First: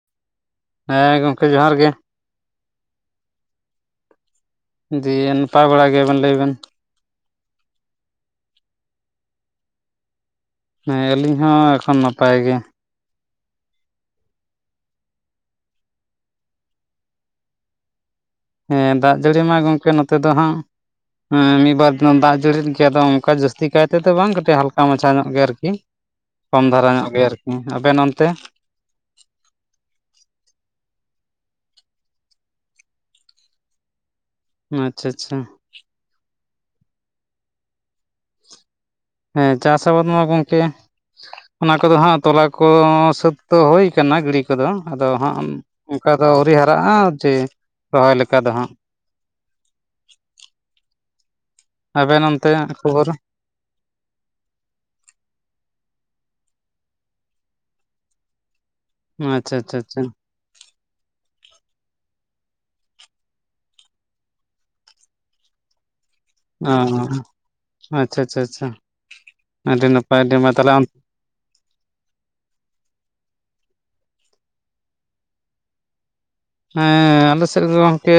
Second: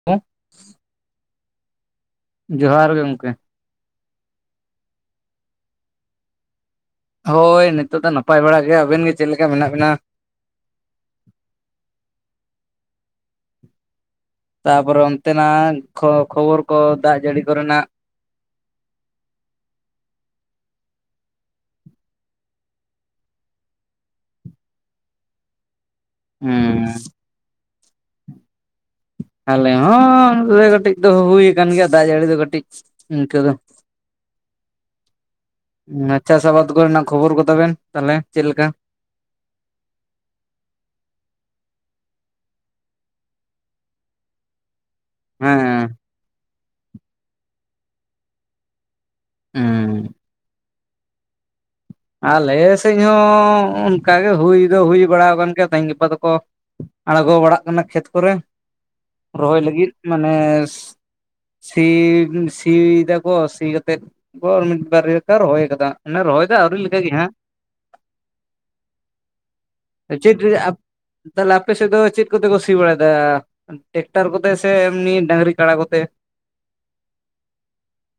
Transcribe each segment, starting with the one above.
[unintelligible] ᱦᱮᱸ ᱜᱚᱝᱠᱮ ᱡᱚᱦᱟᱨ ᱜᱮ᱾ ᱡᱚᱦᱟᱨ ᱜᱮ ᱜᱚᱝᱠᱮ᱾ ᱫᱤᱭᱮ ᱱᱟᱯᱟᱭ ᱵᱟᱲᱟ ᱜᱮᱭᱟᱵᱮᱱ ᱞᱟᱹᱭ ᱵᱮᱱ? ᱦᱳᱭ ᱱᱤᱛᱳᱜ ᱫᱚ ᱱᱟᱯᱟᱭ ᱵᱟᱲᱟ ᱜᱮ᱾ ᱟᱵᱮᱱ ᱜᱮ ᱪᱮᱫ ᱞᱮᱠᱟ ᱢᱮᱱᱟᱜ ᱵᱮᱱᱟ? ᱦᱮᱸ ᱟᱹᱞᱤᱧ ᱦᱚᱸ ᱮᱠᱷᱚᱱ ᱱᱟᱯᱟᱭ ᱜᱮ᱾ ᱛᱟᱯᱚᱨᱮ ᱚᱱᱛᱮᱱᱟᱜ ᱠᱷᱚ ᱠᱷᱚᱵᱚᱨ ᱠᱚ ᱫᱟᱜ ᱡᱟᱹᱲᱤ ᱠᱚᱨᱮᱱᱟᱜ? ᱦᱮᱸ ᱫᱟᱜ ᱡᱟᱹᱲᱤ ᱢᱟ ᱜᱟᱝᱠᱮ ᱱᱚᱛᱮ ᱫᱚ ᱦᱟᱸᱜ ᱦᱮᱸ ᱢᱤᱫ-ᱵᱟᱨ ᱫᱤᱱ ᱫᱟᱜ ᱡᱟᱹᱲᱤ ᱜᱮ, ᱟᱫᱚ ᱚᱝᱠᱟ ᱡᱟᱹᱥᱛᱤ ᱠᱟᱭ ᱛᱮᱫᱚ ᱵᱟᱝ ᱠᱟᱹᱴᱤᱡ ᱦᱟᱞᱠᱟ ᱢᱟᱪᱷᱟ ᱧᱚᱜ ᱜᱮᱭᱟ ᱟᱨᱠᱤ᱾ ᱠᱚᱢ ᱦᱮᱸ ᱫᱷᱟᱨᱮ ᱧᱚᱜ ᱜᱮ ᱟᱨᱠᱤ ᱟᱵᱮᱱ ᱚᱱᱛᱮ? ᱟᱞᱮ ᱦᱚᱸ ᱠᱟᱹᱴᱤᱡ ᱫᱚ ᱦᱩᱭᱩ ᱟᱠᱟᱱ ᱜᱮᱭᱟ ᱫᱟᱜ ᱡᱟᱹᱲᱤ ᱫᱚ ᱠᱟᱹᱴᱤᱡ ᱤᱝᱠᱟᱹ ᱫᱚ᱾ [inaudible] ᱟᱪᱪᱷᱟ ᱟᱪᱪᱷᱟ᱾ ᱩᱸᱻ ᱪᱟᱥ ᱟᱵᱟᱫ ᱠᱚᱨᱮᱱᱟᱜ ᱠᱷᱚᱵᱚᱨ ᱠᱚᱛᱟ ᱵᱮᱱ ᱛᱟᱦᱞᱮ ᱪᱮᱫᱞᱮᱠᱟ? ᱦᱮᱸ ᱪᱟᱥ ᱦᱚᱸ ᱵᱟᱹᱱᱩᱜ-ᱟ ᱜᱟᱝᱠᱮ᱾ ᱚᱱᱟ ᱠᱚᱫᱚ ᱦᱟᱸᱜ ᱛᱚᱞᱟ ᱠᱚ ᱥᱟᱹᱛ ᱫᱚ ᱦᱩᱭ ᱠᱟᱱᱟ ᱜᱤᱲᱤ ᱠᱚᱫᱚ ᱟᱫᱚ ᱦᱟᱸᱜ ᱦᱮᱸ ᱚᱝᱠᱟ ᱫᱚ ᱟᱹᱣᱨᱤ ᱦᱟᱨᱟᱜᱼᱟ ᱡᱮ ᱨᱚᱦᱚᱭ ᱞᱮᱠᱟ ᱫᱚ ᱦᱟᱸᱜ᱾ ᱦᱩᱸ ᱟᱵᱮᱱ ᱚᱱᱛᱮ ᱟᱞᱮ ᱥᱮᱡ ᱠᱷᱚᱵᱚᱨ ᱦᱚᱸ ᱚᱱᱠᱟ ᱜᱮ ᱦᱩᱭ ᱫᱚ ᱦᱩᱭ ᱵᱟᱲᱟᱣᱟᱠᱟᱱ ᱜᱮᱭᱟ ᱛᱮᱦᱮᱧ ᱜᱟᱯᱟ ᱫᱚᱠᱚ ᱟᱬᱜᱚ ᱵᱟᱲᱟᱜ ᱠᱟᱱᱟ ᱠᱷᱮᱛ ᱠᱚᱨᱮ᱾ ᱟᱪᱪᱷᱟ ᱨᱚᱦᱚᱭ ᱟᱪᱪᱷᱟ ᱞᱟᱹᱜᱤᱫ ᱟᱪᱪᱷᱟ ᱢᱟᱱᱮ ᱥᱤ, ᱥᱤᱭ ᱫᱟᱠᱚ ᱥᱤ ᱠᱟᱛᱮᱫ ᱠᱚ ᱢᱤᱫ ᱵᱟᱨ ᱞᱮᱠᱟ ᱨᱚᱦᱚᱭ ᱠᱟᱫᱟ ᱢᱟᱱᱮ ᱨᱚᱦᱚᱭ ᱫᱚ ᱟᱹᱣᱨᱤ ᱞᱮ ᱚ, ᱟᱪᱪᱷᱟ ᱟᱪᱪᱷᱟ ᱟᱪᱪᱷᱟ, ᱟᱹᱰᱤ ᱱᱟᱯᱟᱭ ᱟᱹᱰᱤ ᱢᱟ ᱛᱟᱦᱞᱮ ᱟᱢ ᱛᱟᱦᱞᱮ ᱟᱯᱮᱥᱮᱫ ᱫᱚ ᱪᱮᱫ ᱠᱚᱛᱮ ᱠᱚ ᱥᱤ ᱵᱟᱲᱟᱭᱮᱫᱟ ᱴᱮᱠᱴᱟᱨ ᱠᱚᱛᱮ ᱥᱮ ᱮᱢᱱᱤ ᱰᱟᱝᱨᱤ ᱠᱟᱲᱟ ᱠᱚᱛᱮ? ᱦᱮᱸ ᱟᱞᱮ ᱥᱮᱫ ᱫᱚ ᱜᱚᱝᱠᱮ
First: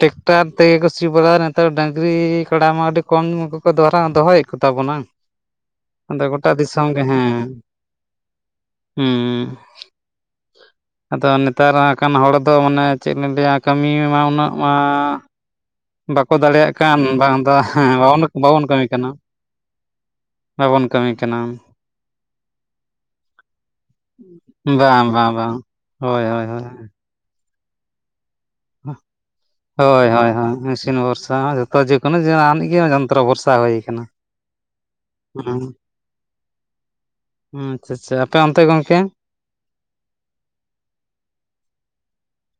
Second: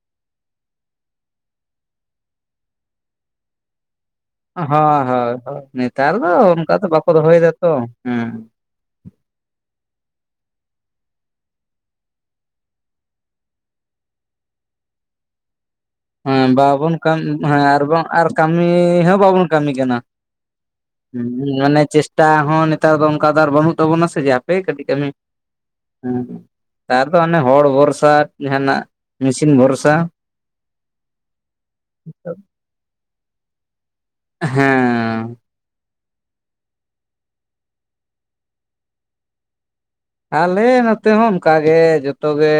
ᱴᱮᱠᱴᱟᱨ ᱛᱮᱜᱮ ᱠᱚ ᱥᱤ ᱵᱟᱲᱟᱭᱟ ᱱᱮᱛᱟᱨ ᱰᱟᱹᱝᱨᱤ ᱠᱟᱲᱟ ᱢᱟ ᱟᱹᱰᱤ ᱠᱚᱢ ᱠᱚᱠᱚ ᱫᱚᱦᱨᱟ ᱫᱚᱦᱚᱭᱮᱫ ᱠᱚᱣᱟ ᱦᱳᱭ ᱦᱳᱭ ᱱᱮᱛᱟᱨ ᱫᱚ ᱚᱱᱠᱟ ᱫᱚ ᱫᱤᱥᱚᱢ ᱵᱟᱠᱚ ᱫᱚᱦᱚᱭ ᱫᱟᱛᱚ ᱦᱩᱸ ᱦᱩᱸ, ᱟᱫᱚ ᱱᱮᱛᱟᱨ ᱦᱟᱸᱜᱠᱷᱟᱱ ᱦᱚᱲ ᱛᱚ ᱢᱟᱱᱮ ᱪᱮᱫ ᱞᱤᱧ ᱞᱟᱹᱭᱟ ᱠᱟᱹᱢᱤ ᱢᱟ ᱩᱱᱟᱹᱜ ᱢᱟ ᱵᱟᱠᱚ ᱦᱮᱸ ᱫᱟᱲᱮᱭᱟᱜ ᱵᱟᱵᱚᱱ ᱠᱟᱱ ᱠᱟᱢ ᱵᱟᱝ ᱫᱚ ᱦᱮᱸ ᱟᱨ ᱵᱚ ᱵᱟᱵᱚᱱ ᱟᱨ ᱵᱟᱵᱚᱱ ᱠᱟᱹᱢᱤ ᱠᱟᱱᱟ ᱦᱚᱸ ᱵᱟᱵᱚᱱ ᱠᱟᱹᱢᱤ ᱠᱟᱱᱟ ᱵᱟᱵᱚᱱ ᱠᱟᱹᱢᱤ ᱠᱟᱱᱟ ᱦᱩ ᱚᱱᱮ ᱪᱮᱥᱴᱟ ᱦᱚᱸ ᱱᱮᱛᱟᱨ ᱫᱚ ᱚᱱᱠᱟ ᱫᱚ ᱟᱨ ᱵᱟᱹᱱᱩᱜ ᱛᱟᱵᱚᱱᱟ ᱥᱮ ᱡᱮ ᱠᱟᱹᱴᱤᱡ ᱵᱟ ᱠᱟᱹᱢᱤ ᱵᱟ ᱵᱟ ᱵᱟ ᱦᱳᱭ ᱦᱳᱭ ᱦᱳᱭ ᱟᱵᱚᱫᱚ ᱟᱱᱮ ᱦᱚᱲ ᱵᱷᱚᱨᱥᱟ ᱡᱟᱦᱟᱱᱟᱜ ᱢᱮᱥᱤᱱ ᱵᱷᱚᱨᱥᱟ ᱦᱳᱭ ᱦᱳᱭ ᱦᱳᱭ ᱢᱤᱥᱤᱱ ᱵᱷᱚᱨᱥᱟ ᱱᱮᱛᱟᱨ ᱢᱟ ᱡᱚᱛᱚ ᱡᱮᱠᱳᱱᱳ ᱛᱚ ᱡᱟᱦᱤᱡ ᱜᱮ ᱡᱚᱱᱛᱨᱚ ᱵᱷᱚᱨᱥᱟ ᱦᱳᱭ ᱠᱟᱱᱟ ᱦᱮᱸ ᱦᱩᱜ ᱩ ᱟᱪᱷᱟ ᱟᱪᱷᱟ ᱟᱯᱮ ᱚᱱᱛᱮ ᱜᱚᱝᱠᱮ ᱟᱞᱮ ᱱᱚᱛᱮ ᱦᱚᱸ ᱚᱱᱠᱟ ᱜᱮ ᱡᱚᱛᱚᱜ ᱜᱮ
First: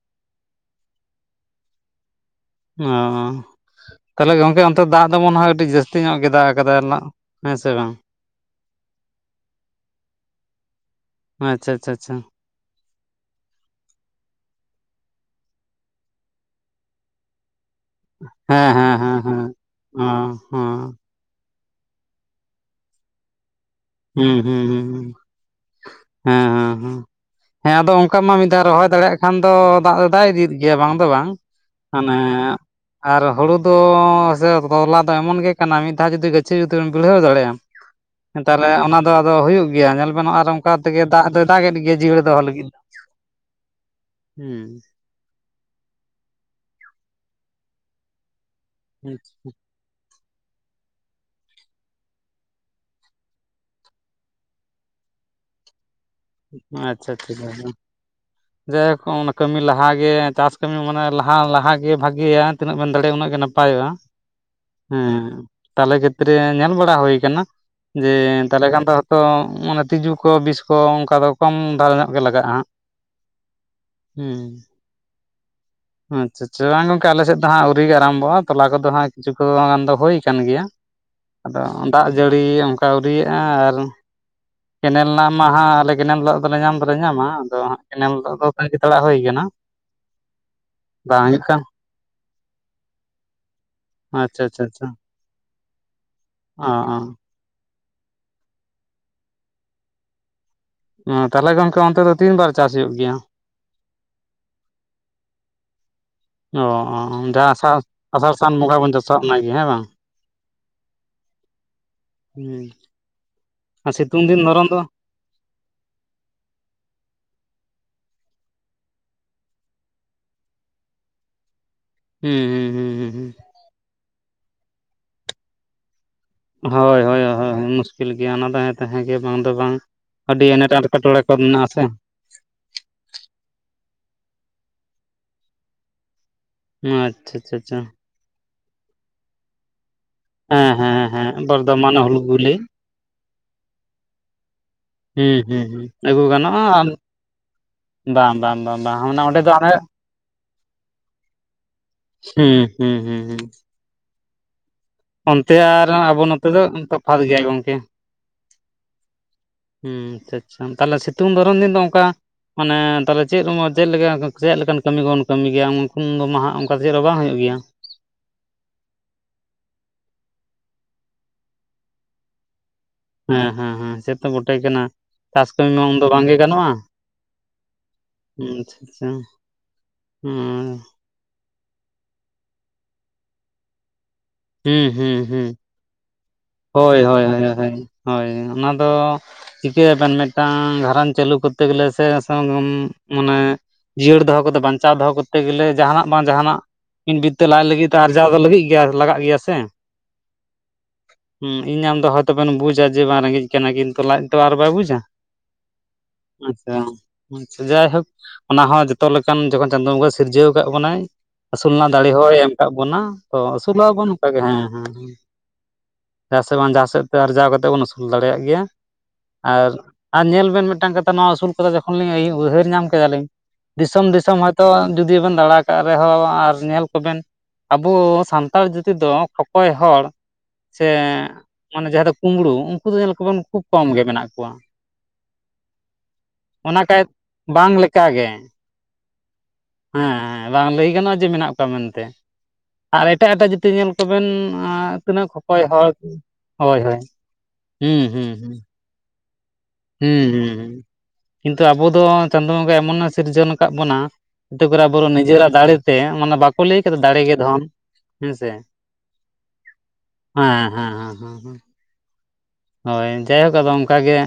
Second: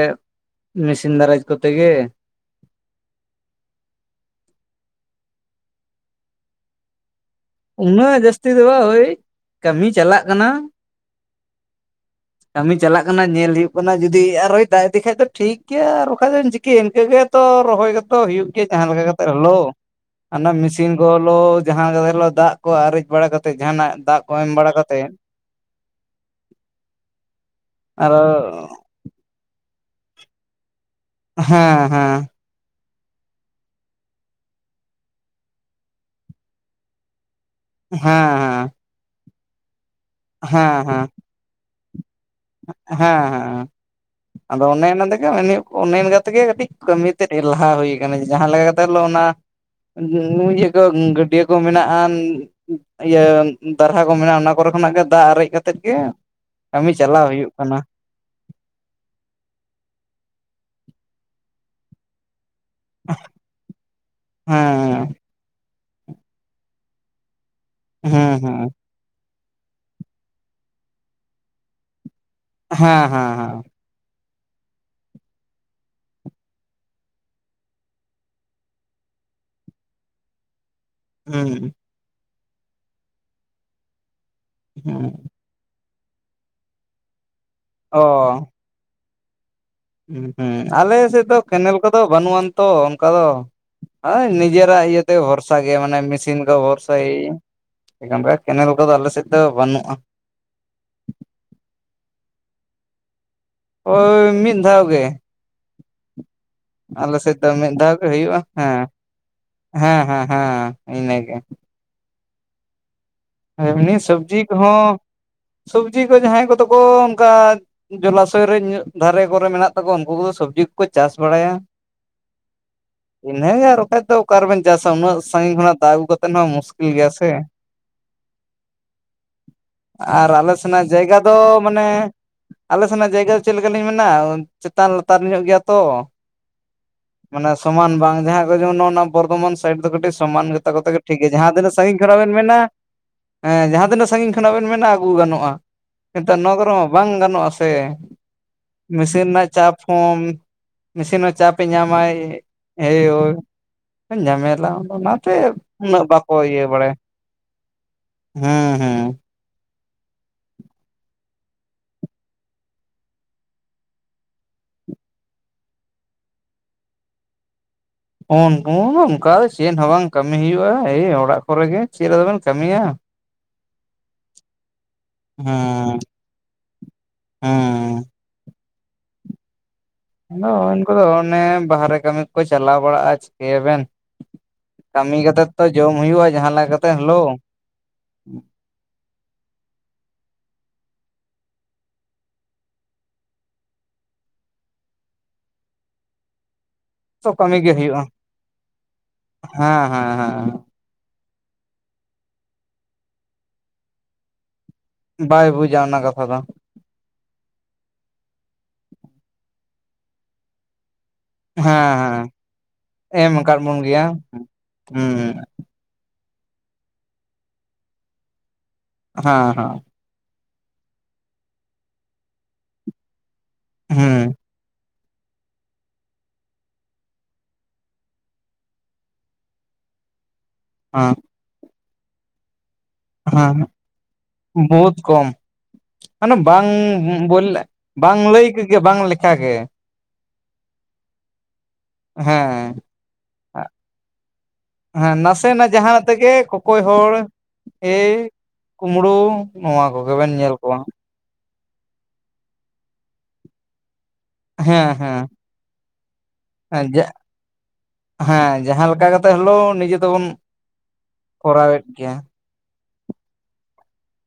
ᱢᱮᱥᱤᱱ ᱫᱟᱨᱟᱡᱽ ᱠᱚᱛᱮ ᱜᱮ ᱚ ᱛᱟᱦᱚᱞᱮ ᱜᱚᱝᱠᱮ ᱚᱱᱛᱮ ᱫᱟᱜ ᱫᱚ ᱢᱳᱱᱮ ᱦᱚᱣ ᱟᱹᱰᱤ ᱡᱟᱹᱥᱛᱤ ᱧᱚᱜ ᱜᱮ ᱫᱟᱜ ᱠᱟᱫᱟᱭ ᱱᱟᱜ ᱦᱮᱸ ᱥᱮ ᱵᱟᱝ ᱩᱱᱟᱹᱜ ᱡᱟᱹᱥᱛᱤ ᱫᱚ ᱵᱟᱝ ᱦᱚᱭ ᱠᱟᱹᱢᱤ ᱪᱟᱞᱟᱜ ᱠᱟᱱᱟ ᱾ ᱟᱪᱪᱷᱟ ᱟᱪᱪᱷᱟ ᱟᱪᱪᱷᱟ ᱠᱟᱹᱢᱤ ᱪᱟᱞᱟᱜ ᱠᱟᱱᱟ ᱧᱮᱞ ᱦᱩᱭᱩᱜ ᱠᱟᱱᱟ ᱡᱩᱫᱤ ᱟᱨᱚᱭ ᱫᱟᱜ ᱤᱫᱤ ᱠᱷᱟᱡ ᱫᱚ ᱴᱷᱤᱠ ᱜᱮᱭᱟ ᱟᱨ ᱵᱟᱠᱷᱟᱡ ᱫᱚᱢ ᱪᱤᱠᱟᱹᱭᱟ ᱤᱱᱠᱟᱹᱜᱮ ᱛᱚ ᱨᱚᱦᱚᱭ ᱜᱮᱛ ᱛᱚ ᱦᱩᱭᱩᱜ ᱜᱮᱭᱟ ᱦᱮᱸ ᱡᱟᱦᱟᱸ ᱦᱮᱸ ᱞᱮᱠᱟ ᱦᱮᱸ ᱠᱟᱛᱮᱜ ᱦᱮᱸ ᱦᱳᱞᱳ ᱦᱚᱸ ᱚᱱᱟ ᱦᱚᱸ ᱢᱮᱥᱤᱱ ᱠᱚ ᱦᱳᱞᱳ ᱡᱟᱦᱟᱸ ᱠᱟᱛᱮ ᱦᱳᱞᱳ ᱫᱟᱜ ᱠᱚ ᱟᱨᱮᱡ ᱵᱟᱲᱟ ᱠᱟᱛᱮ ᱡᱟᱦᱟᱱᱟᱜ ᱫᱟᱜ ᱠᱚ ᱦᱩᱸ ᱮᱢ ᱦᱩᱸ ᱵᱟᱲᱟ ᱦᱩᱸ ᱠᱟᱛᱮᱫ ᱦᱮᱸ ᱦᱮᱸ ᱦᱮᱸ ᱟᱫᱚ ᱚᱱᱠᱟ ᱟᱨᱚ ᱢᱟ ᱢᱤᱫ ᱫᱷᱟᱣ ᱨᱚᱦᱚᱭ ᱫᱟᱲᱮᱭᱟᱜ ᱠᱷᱟᱱ ᱫᱚ ᱫᱟᱜ ᱫᱚ ᱫᱟᱜ ᱤᱫᱤᱭᱮᱫ ᱜᱮᱭᱟ ᱵᱟᱝ ᱫᱚ ᱵᱟᱝ ᱦᱮᱸ ᱢᱟᱱᱮ ᱦᱮᱸ ᱟᱨ ᱦᱳᱲᱳ ᱫᱚ ᱥᱮ ᱛᱚᱞᱟ ᱫᱚ ᱮᱢᱚᱱ ᱜᱮ ᱠᱟᱱᱟ ᱢᱤᱫ ᱫᱷᱟᱣ ᱡᱩᱫᱤ ᱜᱟᱹᱪᱷᱤ ᱡᱩᱫᱤᱢ ᱵᱤᱲᱦᱟᱹᱣ ᱫᱟᱲᱮᱜ ᱟᱢ ᱦᱮᱸ ᱛᱟᱞᱮ ᱚᱱᱟ ᱫᱚ ᱟᱫᱚ ᱦᱩᱭᱩᱜ ᱜᱮᱭᱟ ᱧᱮᱞ ᱵᱮᱱ ᱟᱨ ᱦᱮᱸ ᱚᱱᱠᱟ ᱦᱮᱸ ᱛᱮᱜᱮ ᱫᱟᱜ ᱫᱚᱭ ᱫᱟᱜ ᱮᱫ ᱜᱮᱭᱟ ᱡᱤᱭᱟᱹᱲ ᱫᱚᱦᱚ ᱞᱟᱹᱜᱤᱫ ᱫᱚ᱾ ᱦᱮᱸ ᱦᱮᱸ ᱟᱫᱚ ᱚᱱᱮ ᱚᱱᱟ ᱛᱮᱜᱮ ᱢᱮᱱ ᱦᱳᱭᱳᱜ ᱾ ᱚᱱᱮ ᱤᱱᱠᱟ ᱛᱮᱜᱮ ᱠᱟᱹᱴᱤᱡ ᱠᱟᱹᱢᱤ ᱛᱮᱫ ᱞᱟᱦᱟ ᱦᱩᱭ ᱠᱟᱱᱟ ᱡᱟᱦᱟᱸ ᱞᱮᱠᱟ ᱠᱟᱛᱮᱜ ᱦᱳᱞᱳ ᱚᱱᱟ ᱦᱩᱸ ᱤᱭᱟᱹ ᱠᱚ ᱜᱟᱹᱰᱭᱟᱹ ᱠᱚ ᱢᱮᱱᱟᱜ ᱟᱱ ᱤᱭᱟᱹ ᱫᱟᱨᱦᱟ ᱠᱚ ᱢᱮᱱᱟᱜᱼᱟ ᱚᱱᱟ ᱠᱚᱨᱮ ᱠᱷᱚᱱᱟᱜ ᱜᱮ ᱫᱟᱜ ᱟᱨᱮᱡ ᱠᱟᱛᱮᱫ ᱜᱮ ᱠᱟᱹᱢᱤ ᱟᱪᱪᱷᱟ ᱪᱟᱞᱟᱣ ᱪᱷᱟ ᱡᱟ ᱦᱩᱭᱩᱜ ᱜᱮ ᱠᱟᱱᱟ ᱡᱟᱭᱦᱳᱠ ᱠᱟᱹᱢᱤ ᱞᱟᱦᱟᱜᱮ ᱪᱟᱥ ᱠᱟᱹᱢᱤ ᱢᱟᱱᱮ ᱞᱟᱦᱟ ᱞᱟᱦᱟᱜᱮ ᱵᱷᱟᱜᱮᱭᱟ ᱛᱤᱱᱟᱹᱜ ᱵᱮᱱ ᱫᱟᱲᱮᱭᱟᱜᱼᱟ ᱩᱱᱟᱹᱜ ᱜᱮ ᱱᱟᱯᱟᱭᱚᱜᱼᱟ ᱦᱩᱸ ᱦᱮᱸ ᱛᱟᱞᱮ ᱠᱷᱮᱛᱨᱮ ᱧᱮᱞ ᱵᱟᱲᱟ ᱦᱩᱭᱠᱟᱱᱟ ᱦᱮᱸ ᱡᱮ ᱛᱟᱦᱚᱞᱮ ᱦᱮᱸ ᱠᱷᱟᱱ ᱫᱚ ᱠᱚ ᱢᱟᱱᱮ ᱛᱤᱡᱩ ᱠᱚ ᱵᱤᱥᱠᱚ ᱚᱱᱠᱟ ᱫᱚ ᱠᱚᱢ ᱫᱷᱟᱨᱟ ᱧᱚᱜ ᱜᱮ ᱞᱟᱜᱟᱜᱼᱟ ᱦᱮᱸ ᱦᱮᱸ ᱦᱮᱸ ᱦᱩᱸ ᱟᱪᱪᱷᱟ ᱟᱪᱪᱷᱟ ᱵᱟᱝ ᱜᱚᱝᱠᱮ ᱟᱞᱮ ᱥᱮᱫ ᱫᱚ ᱦᱟᱸᱜ ᱟᱹᱣᱨᱤ ᱜᱮ ᱟᱨᱟᱢᱵᱷᱚᱜᱼᱟ ᱛᱚᱞᱟ ᱠᱚᱫᱚ ᱦᱟᱸᱜ ᱠᱤᱪᱷᱩ ᱜᱟᱱ ᱫᱚ ᱦᱳᱭ ᱠᱟᱱ ᱜᱮᱭᱟ ᱦᱮᱸ ᱦᱮᱸ ᱟᱫᱚ ᱦᱩᱸ ᱫᱟᱜ ᱡᱟᱹᱲᱤ ᱚᱱᱠᱟ ᱟᱹᱣᱨᱤᱭᱟᱜᱼᱟ ᱟᱨ ᱦᱩᱸ ᱠᱮᱱᱮᱞ ᱨᱮᱱᱟᱜ ᱢᱟ ᱦᱟᱸᱜ ᱟᱞᱮ ᱠᱮᱱᱮᱞ ᱫᱟᱜ ᱫᱚᱞᱮ ᱧᱟᱢ ᱫᱚᱞᱮ ᱧᱟᱢᱟ ᱟᱫᱚ ᱦᱟᱸᱜ ᱚ ᱠᱮᱱᱮᱞ ᱫᱟᱜ ᱫᱚ ᱛᱟᱺᱜᱤ ᱛᱟᱲᱟᱜ ᱦᱳᱭ ᱠᱟᱱᱟ ᱦᱩᱸ ᱟᱞᱮ ᱵᱟᱝ ᱥᱮᱫ ᱫᱚ ᱦᱩᱭᱩᱜ ᱠᱟᱱ ᱠᱮᱱᱮᱞ ᱠᱚᱫᱚ ᱵᱟᱹᱱᱩᱜ ᱟᱱ ᱛᱚ ᱚᱱᱠᱟ ᱫᱚ ᱦᱚᱭ ᱟᱪᱪᱷᱟ ᱟᱪᱪᱷᱟ ᱱᱤᱡᱮᱨᱟᱜ ᱟᱪᱪᱷᱟ ᱤᱭᱟᱹ ᱛᱮ ᱵᱷᱚᱨᱥᱟ ᱜᱮ ᱢᱟᱱᱮ ᱢᱮᱥᱤᱱ ᱠᱚ ᱚ ᱵᱷᱚᱨᱥᱟ ᱚ ᱮᱭ [unintelligible] ᱠᱮᱱᱮᱞ ᱠᱚᱫᱚ ᱟᱞᱮ ᱥᱮᱫ ᱫᱚ ᱵᱟᱹᱱᱩᱜᱼᱟ ᱦᱚᱸ ᱛᱟᱦᱞᱮ ᱜᱚᱝᱠᱮ ᱚᱱᱛᱮ ᱫᱚ ᱛᱤᱱᱵᱟᱨ ᱪᱟᱥ ᱦᱩᱭᱩᱜ ᱜᱮᱭᱟ ᱳᱭ ᱢᱤᱫ ᱫᱷᱟᱣ ᱜᱮ ᱾ ᱚ ᱟᱞᱮ ᱥᱮᱫ ᱫᱚ ᱡᱟᱦᱟᱸ ᱢᱤᱫ ᱟᱥᱟᱲ ᱫᱷᱟᱣ ᱜᱮ ᱟᱥᱟᱲ ᱦᱩᱭᱩᱜᱼᱟ ᱥᱟᱱ ᱵᱚᱸᱜᱟ ᱦᱮᱸ ᱵᱚᱱ ᱪᱟᱥᱟ ᱚᱱᱟᱜᱮ ᱵᱟᱝ? ᱦᱮᱸ ᱦᱮᱸ ᱦᱮᱸ ᱤᱱᱟᱹ ᱜᱮ ᱦᱩᱸ ᱟᱨ ᱮᱢᱱᱤ ᱥᱤᱛᱩᱝ ᱥᱚᱵᱽᱡᱤ ᱫᱤᱱ ᱫᱷᱚᱨᱚᱱ ᱫᱚ ᱠᱚᱦᱚᱸ ᱥᱚᱵᱡᱤ ᱠᱚ ᱡᱟᱦᱟᱸᱭ ᱠᱚᱫᱚ ᱠᱚ ᱚᱱᱠᱟ ᱡᱚᱞᱟᱥᱚᱭ ᱨᱮ ᱧᱚᱜ ᱫᱷᱟᱨᱮ ᱠᱚᱨᱮ ᱢᱮᱱᱟᱜ ᱛᱟᱠᱚᱣᱟ ᱩᱱᱠᱩ ᱠᱚᱫᱚ ᱥᱚᱵᱽᱡᱤ ᱠᱚᱠᱚ ᱪᱟᱥ ᱵᱟᱲᱟᱭᱟ ᱦᱩᱸ ᱦᱩᱸ ᱦᱩᱸ ᱤᱱᱟᱹᱜᱮ ᱟᱨ ᱵᱟᱠᱷᱟᱡ ᱫᱚ ᱚᱠᱟ ᱨᱮᱵᱮᱱ ᱪᱟᱥᱟ ᱩᱱᱟᱹᱜ ᱥᱟᱺᱜᱤᱧ ᱠᱷᱚᱱᱟᱜ ᱫᱟᱜ ᱟᱹᱜᱩ ᱠᱟᱛᱮ ᱦᱚᱭ ᱦᱚᱭ ᱦᱚᱭ ᱢᱩᱥᱠᱤᱞ ᱜᱮᱭᱟ ᱚᱱᱟ ᱫᱚ ᱦᱮᱸ ᱛᱚ ᱦᱮᱸ ᱜᱮ ᱾ ᱵᱟᱝ ᱫᱚ ᱵᱟᱝ ᱟᱨ ᱟᱹᱰᱤ ᱟᱞᱮ ᱮᱱᱮᱴ ᱥᱮᱱᱟᱜ ᱡᱟᱭᱜᱟ ᱮᱴᱠᱮᱴᱚᱲᱮ ᱠᱚ ᱫᱚ ᱢᱮᱱᱟᱜ ᱟᱥᱮ ᱢᱟᱱᱮ ᱾ ᱟᱞᱮ ᱥᱮᱱᱟᱜ ᱡᱟᱭᱜᱟ ᱫᱚ ᱪᱮᱫ ᱞᱮᱠᱟᱞᱤᱧ ᱢᱮᱱᱟ ᱪᱮᱛᱟᱱ ᱞᱟᱛᱟᱨ ᱧᱚᱜ ᱜᱮᱭᱟ ᱛᱚ, ᱟᱪᱪᱷᱟ ᱢᱟᱱᱮ ᱟᱪᱪᱷᱟ ᱟᱪᱪᱷᱟ ᱥᱚᱢᱟᱱ ᱵᱟᱝ ᱡᱟᱦᱟᱸ ᱠᱚ ᱡᱮᱢᱚᱱ ᱵᱚᱨᱫᱷᱚᱢᱟᱱ ᱥᱟᱭᱤᱰ ᱫᱚ ᱠᱟᱹᱴᱤᱡ ᱥᱚᱢᱟᱱ ᱜᱮ ᱛᱟᱠᱚᱛᱮ ᱦᱮᱸ ᱜᱮ ᱦᱮᱸ ᱴᱷᱤᱠ ᱜᱮᱭᱟ ᱦᱮᱸ ᱡᱟᱦᱟᱸ ᱛᱤᱱᱟᱹᱜ ᱵᱚᱨᱫᱷᱚᱢᱟᱱ ᱥᱟᱺᱜᱤᱧ ᱠᱷᱚᱱᱟᱜ ᱵᱮᱱ ᱦᱩᱞᱜᱩᱞᱤ ᱢᱮᱱᱟ ᱦᱮᱸ ᱡᱟᱦᱟᱸ ᱛᱤᱱᱟᱹᱜ ᱥᱟᱺᱜᱤᱧ ᱠᱷᱚᱱᱟᱜ ᱵᱮᱱ ᱢᱮᱟ ᱟᱹᱜᱩ ᱦᱩᱸ ᱜᱟᱱᱚᱜᱼᱟ, ᱦᱩᱸ ᱦᱩᱸ ᱟᱹᱜᱩ ᱱᱮᱛᱟᱨ ᱱᱚᱣᱚ ᱜᱟᱱᱚᱜᱼᱟ ᱠᱚᱨᱮ ᱢᱟ ᱟᱢ ᱵᱟᱝ ᱜᱟᱱᱚᱜᱼᱟ ᱥᱮ᱾ ᱵᱟᱝ ᱵᱟᱝ ᱵᱟᱝ ᱵᱟᱝ ᱢᱮᱥᱤᱱ ᱦᱩᱱᱟᱜ ᱚᱸᱰᱮ ᱨᱮᱱᱟᱜ ᱫᱚ ᱟᱱᱮ ᱪᱟᱯ ᱦᱚᱸ ᱢᱤᱥᱤᱱ ᱦᱚᱸ ᱪᱟᱯᱮ ᱧᱟᱢᱟᱭ ᱦᱩᱸ ᱦᱩᱸ ᱦᱩᱸ ᱮᱭᱳᱭ ᱦᱩᱸ ᱡᱷᱟᱢᱮᱞᱟ ᱚᱱᱟᱛᱮ ᱚᱱᱛᱮ ᱟᱨ ᱩᱱᱟᱹᱜ ᱟᱵᱚ ᱵᱟᱠᱚ ᱱᱚᱛᱮ ᱫᱚ ᱛᱚᱯᱷᱟᱛ ᱜᱮᱭᱟ ᱜᱚᱝᱠᱮ ᱾ ᱦᱮᱸ ᱦᱮᱸ ᱦᱩᱸ ᱟᱪᱪᱷᱟ ᱟᱪᱪᱷᱟ ᱛᱟᱦᱚᱞᱮ ᱥᱤᱛᱩᱝ ᱫᱷᱚᱨᱚᱱ ᱫᱤᱱ ᱫᱚ ᱚᱱᱠᱟ ᱢᱟᱱᱮ ᱛᱟᱦᱚᱞᱮ ᱪᱮᱫ ᱩᱢᱚᱨ ᱪᱮᱫ ᱞᱮᱠᱟ ᱪᱮᱫ ᱞᱮᱠᱟᱱ ᱠᱟᱹᱢᱤ ᱠᱚᱵᱚᱱ ᱠᱟᱹᱢᱤ ᱜᱮᱭᱟ ᱩᱱᱠᱩ ᱫᱚ ᱢᱟ ᱦᱟᱜ ᱚᱱᱠᱟ ᱪᱮᱫᱦᱚᱸ ᱵᱟᱝ ᱦᱩᱭᱩᱜ ᱜᱮᱭᱟ᱾ ᱩᱱᱠᱩ ᱚᱱᱠᱟ ᱫᱚ ᱪᱮᱫ ᱦᱚᱸ ᱵᱟᱝ ᱠᱟᱹᱢᱤ ᱦᱩᱭᱩᱜᱼᱟ, ᱮᱭ ᱚᱲᱟᱜ ᱠᱚᱨᱮ ᱜᱮ ᱪᱮᱫ ᱟᱫᱚᱵᱮᱱ ᱠᱟᱹᱢᱤᱭᱟ᱾ ᱦᱮᱸ ᱦᱮᱸ ᱦᱮᱸ ᱥᱮᱛᱚ ᱵᱩᱴᱮ ᱠᱟᱱᱟ ᱪᱟᱥ ᱠᱟᱹᱢᱤ ᱢᱟ ᱦᱩᱸ ᱩᱱᱫᱚ ᱵᱟᱝᱜᱮ ᱜᱟᱱᱚᱜᱼᱟ, ᱦᱩᱸ ᱦᱩᱸ [unintelligible] ᱟᱫᱚ ᱩᱱᱠᱩ ᱫᱚ ᱚᱱᱮ ᱵᱟᱦᱨᱮ ᱠᱟᱹᱢᱤ ᱠᱚᱠᱚ ᱪᱟᱞᱟᱣ ᱵᱟᱲᱟᱜᱼᱟ ᱪᱤᱠᱟᱹᱭᱟᱵᱱ ᱦᱩᱸ ᱠᱟᱹᱢᱤ ᱦᱩᱸ ᱠᱟᱛᱮᱜ ᱛᱚ ᱡᱚᱢ ᱦᱩᱭᱩᱜᱼᱟ ᱡᱟᱦᱟᱸ ᱠᱟᱛᱮ ᱦᱳᱭ ᱦᱮᱞᱳ᱾ [unintelligible] ᱦᱳᱭ ᱚᱱᱟ ᱫᱚ ᱪᱤᱠᱟᱹᱭᱟᱵᱱ ᱢᱤᱫᱴᱟᱝ ᱜᱷᱟᱨᱚᱸᱡᱽ ᱪᱟᱹᱞᱩ ᱠᱚᱨᱛᱮ ᱜᱮᱞᱮ ᱥᱮ ᱢᱟᱱᱮ ᱡᱤᱭᱟᱹᱲ ᱫᱚᱦᱚ ᱠᱚᱫᱚ ᱵᱟᱧᱪᱟᱣ ᱫᱚᱦᱚ ᱠᱚ ᱠᱟᱛᱮ ᱜᱮᱞᱮ ᱡᱟᱦᱟᱱᱟᱜ ᱵᱟᱝ ᱡᱟᱦᱟᱱᱟᱜ ᱢᱤᱫ ᱛᱚ ᱵᱤᱛᱟᱹ ᱠᱟᱹᱢᱤ ᱞᱟᱡ ᱜᱮ ᱞᱟᱹᱜᱤᱫ ᱛᱮ ᱦᱩᱭᱩᱜᱼᱟ ᱟᱨᱡᱟᱣ ᱫᱚ ᱞᱟᱹᱜᱤᱫ ᱜᱮᱭᱟ ᱞᱟᱜᱟᱜ ᱜᱮᱭᱟ ᱥᱮ᱾ ᱦᱮᱸ ᱦᱮᱸ ᱦᱮᱸ ᱦᱩᱸ ᱤᱧ ᱟᱢ ᱫᱚ ᱦᱚᱭᱛᱚᱵᱱ ᱵᱩᱡᱟ ᱡᱮ ᱵᱟᱝ ᱨᱮᱸᱜᱮᱡ ᱠᱟᱱᱟ ᱠᱤᱱᱛᱩ ᱞᱟᱡ ᱫᱚ ᱟᱨ ᱵᱟᱭ ᱵᱩᱡᱟ, ᱵᱟᱭ ᱵᱩᱡᱟ ᱚᱱᱟ ᱠᱟᱛᱷᱟ ᱫᱚ᱾ ᱟᱪᱪᱷᱟ ᱟᱪᱷᱟ ᱡᱟᱭᱦᱳᱠ ᱚᱱᱟ ᱦᱚᱸ ᱡᱚᱛᱚ ᱞᱮᱠᱟᱱ ᱡᱚᱠᱷᱚᱱ ᱪᱟᱸᱫᱳ ᱵᱚᱸᱜᱟ ᱥᱤᱨᱡᱟᱹᱣ ᱟᱠᱟᱫ ᱵᱚᱱᱟᱭ ᱦᱮᱸ ᱟᱹᱥᱩᱞ ᱨᱮᱱᱟᱜ ᱫᱟᱲᱮ ᱦᱮᱸ ᱦᱚᱸᱭ ᱮᱢ ᱟᱠᱟᱫ ᱵᱚᱱᱟ ᱮᱢ ᱛᱚ ᱟᱠᱟᱫ ᱵᱚᱱ ᱜᱮᱭᱟ ᱟᱹᱥᱩᱞᱚᱜᱵᱚᱱ ᱦᱩᱸ ᱚᱱᱠᱟᱜᱮ ᱦᱮᱸ ᱦᱮᱸ᱾ ᱡᱟᱦᱟ ᱥᱮᱜ ᱵᱟᱝ ᱡᱟᱦᱟᱸ ᱥᱮᱫ ᱛᱮ ᱟᱨᱡᱟᱣ ᱠᱟᱛᱮ ᱵᱚᱱ ᱟᱹᱥᱩᱞ ᱫᱟᱲᱮᱭᱟᱜ ᱜᱮᱭᱟ, ᱟᱨ ᱦᱮᱸ ᱟᱨ ᱧᱮᱞ ᱵᱮᱱ ᱢᱤᱫᱴᱟᱝ ᱠᱟᱛᱷᱟ ᱱᱚᱣᱟ ᱟᱹᱥᱩᱞ ᱠᱟᱛ ᱡᱚᱠᱷᱚᱱ ᱞᱤᱧ ᱩᱭᱦᱟᱹᱨ ᱧᱟᱢ ᱠᱮᱫᱟᱞᱤᱧ ᱫᱤᱥᱚᱢ ᱦᱩᱸ ᱫᱤᱥᱚᱢ ᱦᱚᱭᱛᱚ ᱡᱩᱫᱤᱵᱮᱱ ᱫᱟᱲᱟ ᱟᱠᱟᱫ ᱨᱮᱦᱚᱸ ᱟᱨ ᱧᱮᱞ ᱠᱚᱵᱮᱱ ᱟᱵᱚ ᱥᱟᱱᱛᱟᱲ ᱡᱩᱫᱤ ᱫᱚ ᱠᱚᱠᱚᱭ ᱦᱚᱲ ᱥᱮ ᱢᱟᱱᱮ ᱡᱟᱦᱟᱸ ᱫᱚ ᱠᱩᱸᱵᱽᱲᱩ, ᱦᱮᱸ ᱦᱮᱸ ᱵᱚᱦᱩᱛ ᱠᱚᱢ, ᱦᱟᱱᱮ ᱵᱟᱝ ᱚᱱᱟ ᱠᱟᱭ ᱵᱚᱞ ᱵᱟᱝ ᱞᱟᱹᱭ ᱜᱮ ᱵᱟᱝ ᱞᱮᱠᱷᱟᱟᱜᱮ, ᱦᱮᱸ ᱦᱮ ᱵᱟᱝ ᱞᱟᱹᱭ ᱜᱟᱱᱚᱜᱼᱟ ᱡᱮ ᱢᱮᱱᱟᱜ ᱠᱚᱣᱟ ᱢᱮᱱᱛᱮ᱾ ᱦᱮᱸ, ᱟᱨ ᱮᱴᱟᱜ ᱮᱴᱟᱜ ᱡᱟᱹᱛᱤ ᱧᱮᱞ ᱠᱚᱵᱮᱱ ᱦᱮᱸ ᱛᱤᱱᱟᱹᱜ ᱠᱷᱠᱚᱭ ᱱᱟᱥᱮᱱᱟᱜ ᱦᱚᱲ ᱡᱟᱦᱟᱸᱱᱟᱜ ᱛᱮᱜᱮ ᱦᱳᱭ ᱠᱚᱠᱚᱭ ᱦᱳᱭ, ᱦᱩᱸ ᱦᱩᱸ ᱦᱩᱸ᱾ ᱠᱩᱢᱲᱩ ᱦᱩᱸ ᱦᱩᱸ ᱠᱤᱱᱛᱩ ᱟᱵᱚ ᱫᱚ ᱪᱟᱸᱫᱳ ᱵᱚᱸᱜᱟ ᱮᱢᱚᱱᱮ ᱥᱤᱨᱡᱚᱱ ᱟᱠᱟᱫ ᱵᱚᱱᱟ ᱟᱛᱩ ᱠᱚᱨᱮ ᱦᱮᱸ ᱵᱩᱨᱩ ᱦᱮᱸ ᱱᱤᱡᱮᱨᱟᱜ ᱫᱟᱲᱮᱛᱮ ᱢᱟᱱᱮ ᱵᱟᱠᱚ ᱞᱟᱹᱭ ᱠᱮᱫᱟ ᱫᱟᱲᱮᱜ ᱜᱮ ᱫᱷᱚᱱ ᱦᱮᱸᱥᱮ ᱦᱮᱸ ᱡᱟᱦᱟᱸ ᱞᱮᱠᱟ ᱠᱟᱛᱮᱜ ᱦᱚᱞᱳ ᱱᱤᱡᱮ ᱛᱮᱵᱚᱱ ᱦᱮᱸ ᱦᱮᱸ ᱦᱮᱸ ᱦᱮᱸ ᱠᱚᱨᱟᱣᱮᱫ ᱜᱮᱭᱟ᱾ ᱦᱳᱭ ᱡᱟᱭᱦᱳᱠ ᱟᱫᱚ ᱚᱱᱠᱟᱜᱮ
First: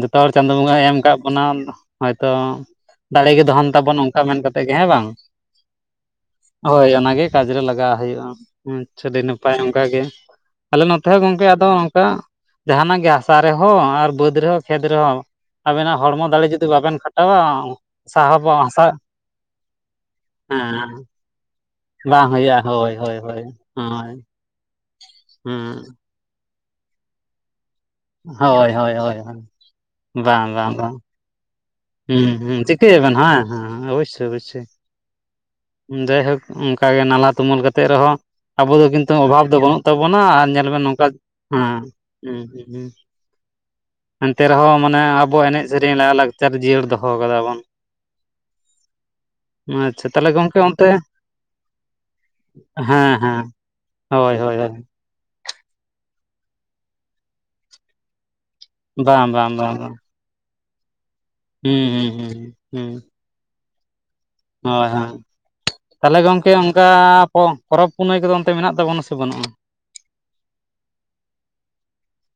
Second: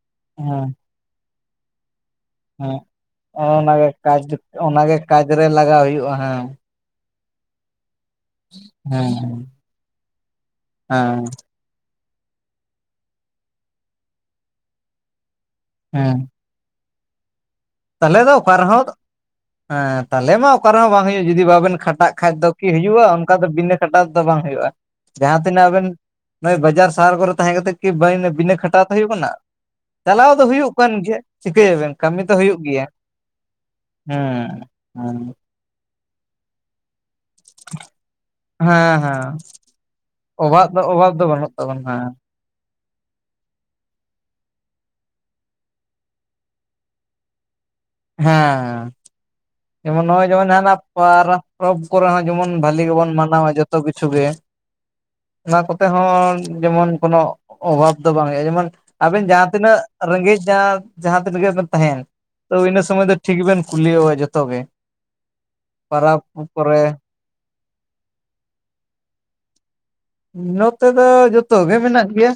ᱡᱷᱚᱛᱚ ᱦᱚᱲ ᱪᱟᱸᱫᱳ ᱵᱚᱸᱜ ᱦᱮᱸ ᱮᱢ ᱟᱠᱟᱫ ᱵᱚᱱᱟ᱾ ᱦᱳᱭᱛᱚ ᱦᱮᱸ ᱫᱟᱲᱮᱜ ᱜᱮ ᱫᱚᱦᱚᱱ ᱚᱱᱟᱜᱮ ᱛᱟᱵᱚᱱ ᱚᱱᱠᱟ ᱠᱟᱡᱽ ᱢᱮᱱ ᱠᱟᱛᱮᱜ ᱜᱮ ᱦᱮᱸ ᱚᱱᱟᱜᱮ ᱵᱟᱝ? ᱠᱟᱡᱽ ᱨᱮ ᱞᱟᱜᱟᱣ ᱦᱩᱭᱩᱜᱼᱟ ᱦᱮᱸ ᱦᱳᱭ ᱚᱱᱟᱜᱮ ᱠᱟᱡᱽ ᱨᱮ ᱞᱟᱜᱟᱣ ᱦᱩᱭᱩᱜᱼᱟ, ᱟᱪ ᱟᱹᱰᱤ ᱦᱮᱸ ᱱᱟᱯᱟᱭ ᱚᱱᱠᱟᱜ ᱜᱮ ᱟᱞᱮ ᱱᱚᱛᱮ ᱦᱮᱸ ᱦᱚᱸ ᱜᱚᱝᱠᱮ ᱟᱫᱚ ᱱᱚᱝᱠᱟ ᱡᱟᱦᱟᱱᱟᱜ ᱜᱮ ᱦᱟᱥᱟ ᱨᱮᱦᱚᱸ ᱟᱨ ᱵᱟᱹᱫ ᱨᱮᱦᱚᱸ ᱠᱷᱮᱛ ᱨᱮᱦᱚᱸ ᱟᱵᱤᱱᱟᱜ ᱦᱮᱸ ᱦᱚᱲᱢᱚ ᱫᱟᱲᱮ ᱡᱩᱫᱤ ᱵᱟᱵᱮᱱ ᱠᱷᱟ ᱴᱟᱣᱟ ᱚᱸ ᱛᱟᱦᱚᱞᱮ ᱫᱚ ᱚᱠᱟ ᱨᱮᱦᱚᱸ, ᱛᱟᱦᱚᱞᱮ ᱢᱟ ᱚᱠᱟ ᱨᱮᱦᱚᱸ ᱦᱮᱸ ᱵᱟᱝ ᱦᱩᱭᱩᱜᱼᱟ ᱡᱩᱫᱤ ᱵᱟᱵᱮᱱ ᱠᱷᱟᱴᱟᱜ ᱵᱟᱝ ᱠᱷᱟᱡ ᱫᱚ ᱠᱤ ᱦᱳᱭ ᱦᱩᱭᱩᱜᱼᱟ, ᱦᱳᱭ ᱚᱱᱠᱟ ᱦᱳᱭ ᱫᱚ ᱵᱤᱱᱟᱹ ᱠᱷᱟᱴᱟᱣ ᱦᱳᱭ ᱫᱚ ᱵᱟᱝ ᱦᱩᱭᱩᱜᱼᱟ᱾ ᱡᱟᱦᱟᱸ ᱛᱤᱱᱟᱹᱜ ᱦᱮᱸ ᱟᱵᱮᱱ ᱱᱚᱜᱼᱚᱭ ᱵᱟᱡᱟᱨ ᱥᱟᱦᱟᱨ ᱠᱚᱨᱮ ᱛᱟᱦᱮᱸ ᱠᱟᱛᱮᱜ ᱠᱤ ᱵᱟᱧ ᱵᱤᱱᱟᱹ ᱦᱳᱭ ᱠᱷᱟᱴᱟᱣ ᱦᱳᱭ ᱛᱮ ᱦᱩᱭᱩᱜ ᱦᱳᱭ ᱠᱟᱱᱟ? ᱪᱟᱞᱟᱣ ᱫᱚ ᱵᱟᱝ ᱵᱟᱝ ᱦᱩᱭᱩᱜ ᱵᱟᱝ ᱠᱟᱱ ᱜᱮᱭᱟ ᱪᱤᱠᱟᱹᱭᱟᱵᱱ ᱠᱟᱹᱢᱤ ᱦᱩᱸ ᱫᱚ ᱦᱩᱭᱩᱜ ᱦᱩᱸ ᱜᱮᱭᱟ ᱪᱤᱠᱟᱹᱭ ᱟᱵᱮᱱ ᱦᱮᱸ ᱦᱮᱸ ᱚᱵᱚᱥᱥᱭ ᱦᱮᱸ ᱚᱵᱚᱥᱥᱭ᱾ ᱦᱮᱸ ᱡᱟᱭᱦᱳᱠ ᱚᱱᱠ ᱜᱮ ᱱᱟᱞᱦᱟ ᱛᱩᱢᱟᱹᱞ ᱠᱟᱛᱮᱜ ᱨᱮᱦᱚᱸ ᱟᱵᱚ ᱫᱚ ᱦᱮᱸ ᱠᱤᱱᱛᱩ ᱦᱮᱸ ᱚᱵᱷᱟᱵ ᱫᱚ ᱵᱟᱹᱱᱩᱜ ᱛᱟᱵᱚᱱᱟ ᱟᱨ ᱚᱵᱷᱟᱵ ᱧᱮᱞ ᱢᱮ ᱫᱚ ᱱᱚᱝᱠᱟ ᱚᱵᱷᱟᱵ ᱫᱚ ᱵᱟᱹᱱᱩᱜ ᱦᱮᱸ ᱛᱟᱵᱚᱱᱟ ᱦᱩᱸ ᱦᱩᱸ ᱦᱩᱸ᱾ ᱮᱱᱛᱮ ᱨᱮᱦᱚᱸ ᱢᱟᱱᱮ ᱟᱵᱚ ᱮᱱᱮᱡ ᱥᱮᱨᱮᱧ ᱞᱟᱭᱼᱞᱟᱠᱪᱟᱨ ᱡᱤᱭᱟᱹᱲ ᱫᱚᱦᱚ ᱠᱟᱫᱟ ᱵᱚᱱ᱾ ᱦᱮᱸ᱾ ᱡᱮᱢᱚᱱ ᱟᱪᱪᱷᱟ ᱱᱚᱜᱼᱚᱭ ᱛᱟᱦᱚᱞᱮ ᱡᱮᱢᱚᱱ ᱜᱚᱝᱠᱮ ᱦᱱᱟᱜ ᱚᱱᱛᱮ ᱯᱚᱨᱟᱽ ᱯᱚᱨᱚᱵᱽ ᱠᱚᱨᱮ ᱦᱚᱸ ᱡᱮᱢᱚᱱ ᱵᱷᱟᱹᱞᱤ ᱜᱮᱵᱚᱱ ᱦᱮᱸ ᱦᱮᱸ ᱢᱟᱱᱟᱣᱟ ᱡᱚᱛᱚ ᱠᱤᱪᱷᱩ ᱜᱮ᱾ ᱦᱳᱭ ᱦᱳᱭ ᱦᱳᱭ ᱚᱱᱟ ᱠᱚᱛᱮ ᱦᱚᱸ ᱡᱮᱢᱚᱱ ᱠᱳᱚᱱᱚ ᱚᱵᱷᱟᱵ ᱫᱚ ᱵᱟᱝ ᱦᱩᱭᱩᱜᱼᱟ, ᱡᱮᱢᱚᱱ ᱟᱵᱮᱱ ᱵᱟᱝ ᱡᱟᱦᱟᱸ ᱵᱟᱝ ᱵᱟᱝ ᱛᱤᱱᱟᱹᱜ ᱵᱟᱝ ᱨᱮᱸᱜᱮᱡ ᱡᱟᱦᱟᱸ ᱡᱟᱦᱟᱸ ᱛᱤᱱᱟᱹᱜ ᱜᱮᱵᱱ ᱦᱩᱸ ᱛᱟᱦᱮᱱ ᱦᱩᱸ ᱦᱩᱸ ᱛᱚ, ᱤᱱᱟᱹ ᱦᱩᱸ ᱥᱚᱢᱚᱭ ᱫᱚ ᱴᱷᱤᱠ ᱜᱮᱵᱮᱱ ᱠᱩᱞᱤ ᱡᱚᱛᱚ᱾ ᱜᱮ ᱦᱳᱭ ᱦᱳᱭ, ᱛᱟᱦᱚᱞᱮ ᱯᱟᱨᱟᱵᱽ ᱜᱚᱢᱠᱮ ᱠᱚᱨᱮ ᱚᱱᱠᱟ ᱚ ᱯᱚᱨᱚᱵᱽ ᱯᱩᱱᱟᱹᱭ ᱠᱚᱫᱚ ᱚᱱᱛᱮ ᱢᱮᱱᱟᱜ ᱛᱟᱵᱚᱱᱟ ᱥᱮ ᱵᱟᱹᱱᱩᱜᱼᱟ? ᱱᱚᱛᱮ ᱫᱚ ᱡᱚᱛᱚ ᱜᱮ ᱢᱮᱱᱟᱜ ᱜᱮᱭᱟ᱾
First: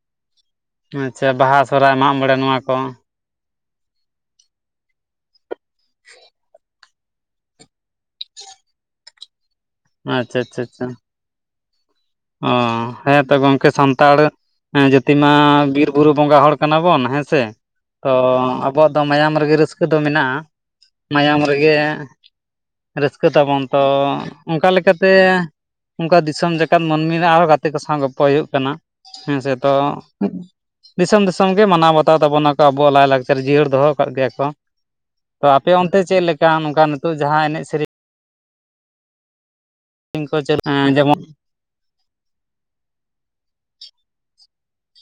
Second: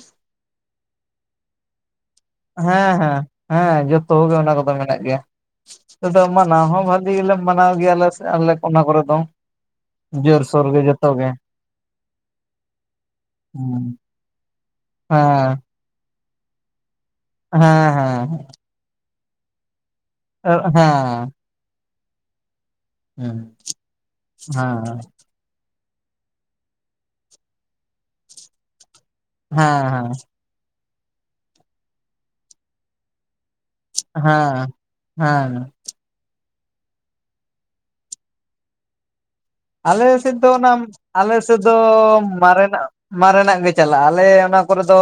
ᱟᱪᱪᱷᱟ ᱵᱟᱦᱟ ᱥᱚᱨᱦᱟᱭ ᱢᱟᱸᱜ ᱢᱚᱬᱮ ᱱᱚᱣᱟ ᱠᱚ᱾ ᱦᱮᱸ ᱦᱮᱸ ᱦᱮᱸ ᱡᱚᱛᱚ ᱜᱮ, ᱚᱱᱟ ᱠᱚᱫᱚ ᱢᱮᱱᱟᱜ ᱜᱮᱭᱟ᱾ ᱟᱫᱚ ᱢᱟᱱᱟᱣ ᱦᱚᱸ ᱵᱷᱟᱹᱜᱤ ᱞᱤ ᱜᱮᱞᱮ ᱢᱟᱱᱟᱣ ᱜᱮᱭᱟ ᱞᱮ ᱥᱮ ᱟᱞᱮ ᱚᱱᱟ ᱠᱚᱨᱮ ᱫᱚ ᱟᱪᱪᱷᱟ ᱟᱪᱪᱷᱟ ᱡᱳᱨᱥᱳᱨ ᱜᱮ ᱟᱪᱪᱷᱟ ᱡᱚᱛᱚ ᱜᱮ᱾ ᱚ ᱦᱮᱸ ᱛᱚ ᱜᱚᱢᱠᱮ ᱦᱩᱸ ᱥᱟᱱᱛᱟᱲ ᱡᱟᱹᱛᱤ ᱢᱟ ᱦᱮᱸ ᱵᱤᱨ ᱵᱩᱨᱩ ᱵᱚᱸᱜᱟ ᱦᱚᱲ ᱠᱟᱱᱟ ᱵᱚᱱ ᱦᱮᱸ᱾ ᱥᱮ ᱛᱚ ᱟᱵᱚᱣᱟᱜ ᱫᱚ ᱢᱟᱭᱟᱢ ᱨᱮᱜᱮ ᱨᱟᱹᱥᱠᱟᱹ ᱫᱚ ᱢᱮᱱᱟᱜᱼᱟ᱾ ᱦᱮᱸ ᱦᱮᱸ ᱢᱟᱭᱟᱢ ᱨᱮᱜᱮ ᱨᱟᱹᱥᱠᱟᱹ ᱛᱟᱵᱚᱱ ᱛᱚ, ᱚᱱᱠᱟ ᱦᱮᱸ ᱞᱮᱠᱟᱛᱮ ᱚᱱᱠᱟ ᱫᱤᱥᱚᱢ ᱡᱟ ᱠᱟᱱ ᱢᱟᱱᱢᱤ ᱨᱮ ᱟᱨᱦᱚᱸ ᱜᱟᱛᱮ ᱠᱚ ᱥᱟᱶ ᱜᱚᱯᱯᱚᱭ ᱦᱩᱭᱩᱜ ᱠᱟᱱᱟ ᱦᱮᱸ ᱥᱮ ᱛᱚ ᱦᱮᱸ ᱫᱤᱥᱚᱢ ᱫᱤᱥᱚᱢ ᱜᱮ ᱢᱟᱱᱟᱣ ᱵᱟᱛᱟᱣ ᱛᱟᱵᱚᱱᱟ ᱠᱚ, ᱟᱵᱚᱣᱟᱜ ᱞᱟᱭᱞᱟᱠᱪᱟᱨ ᱡᱤᱭᱟᱹᱲ ᱫᱚᱦᱚ ᱠᱟᱜ ᱜᱮᱭᱟ ᱠᱚ᱾ ᱦᱮᱸ ᱛᱚ ᱦᱮᱸ ᱟᱯᱮ ᱚᱱᱛᱮ ᱪᱮᱫ ᱞᱮᱠᱟ ᱱᱚᱝᱠᱟ ᱱᱤᱛᱚᱜ ᱡᱟᱸᱦᱟᱸ ᱮᱱᱮᱡ ᱥᱤᱨᱤᱧ ᱟᱞᱮ ᱠᱚ ᱥᱮᱫ ᱪᱟᱹᱞᱩ ᱚᱱᱟᱢ ᱡᱮᱢᱚᱱ ᱟᱞᱮᱥ ᱛᱳᱜ ᱫᱚ ᱢᱟᱨᱮᱱᱟᱜ ᱢᱟᱨᱮᱱᱟᱜ ᱜᱮ ᱪᱟᱞᱟᱜᱼᱟ, ᱟᱞᱮ ᱚᱱᱟ ᱠᱚᱨᱮ ᱫᱚ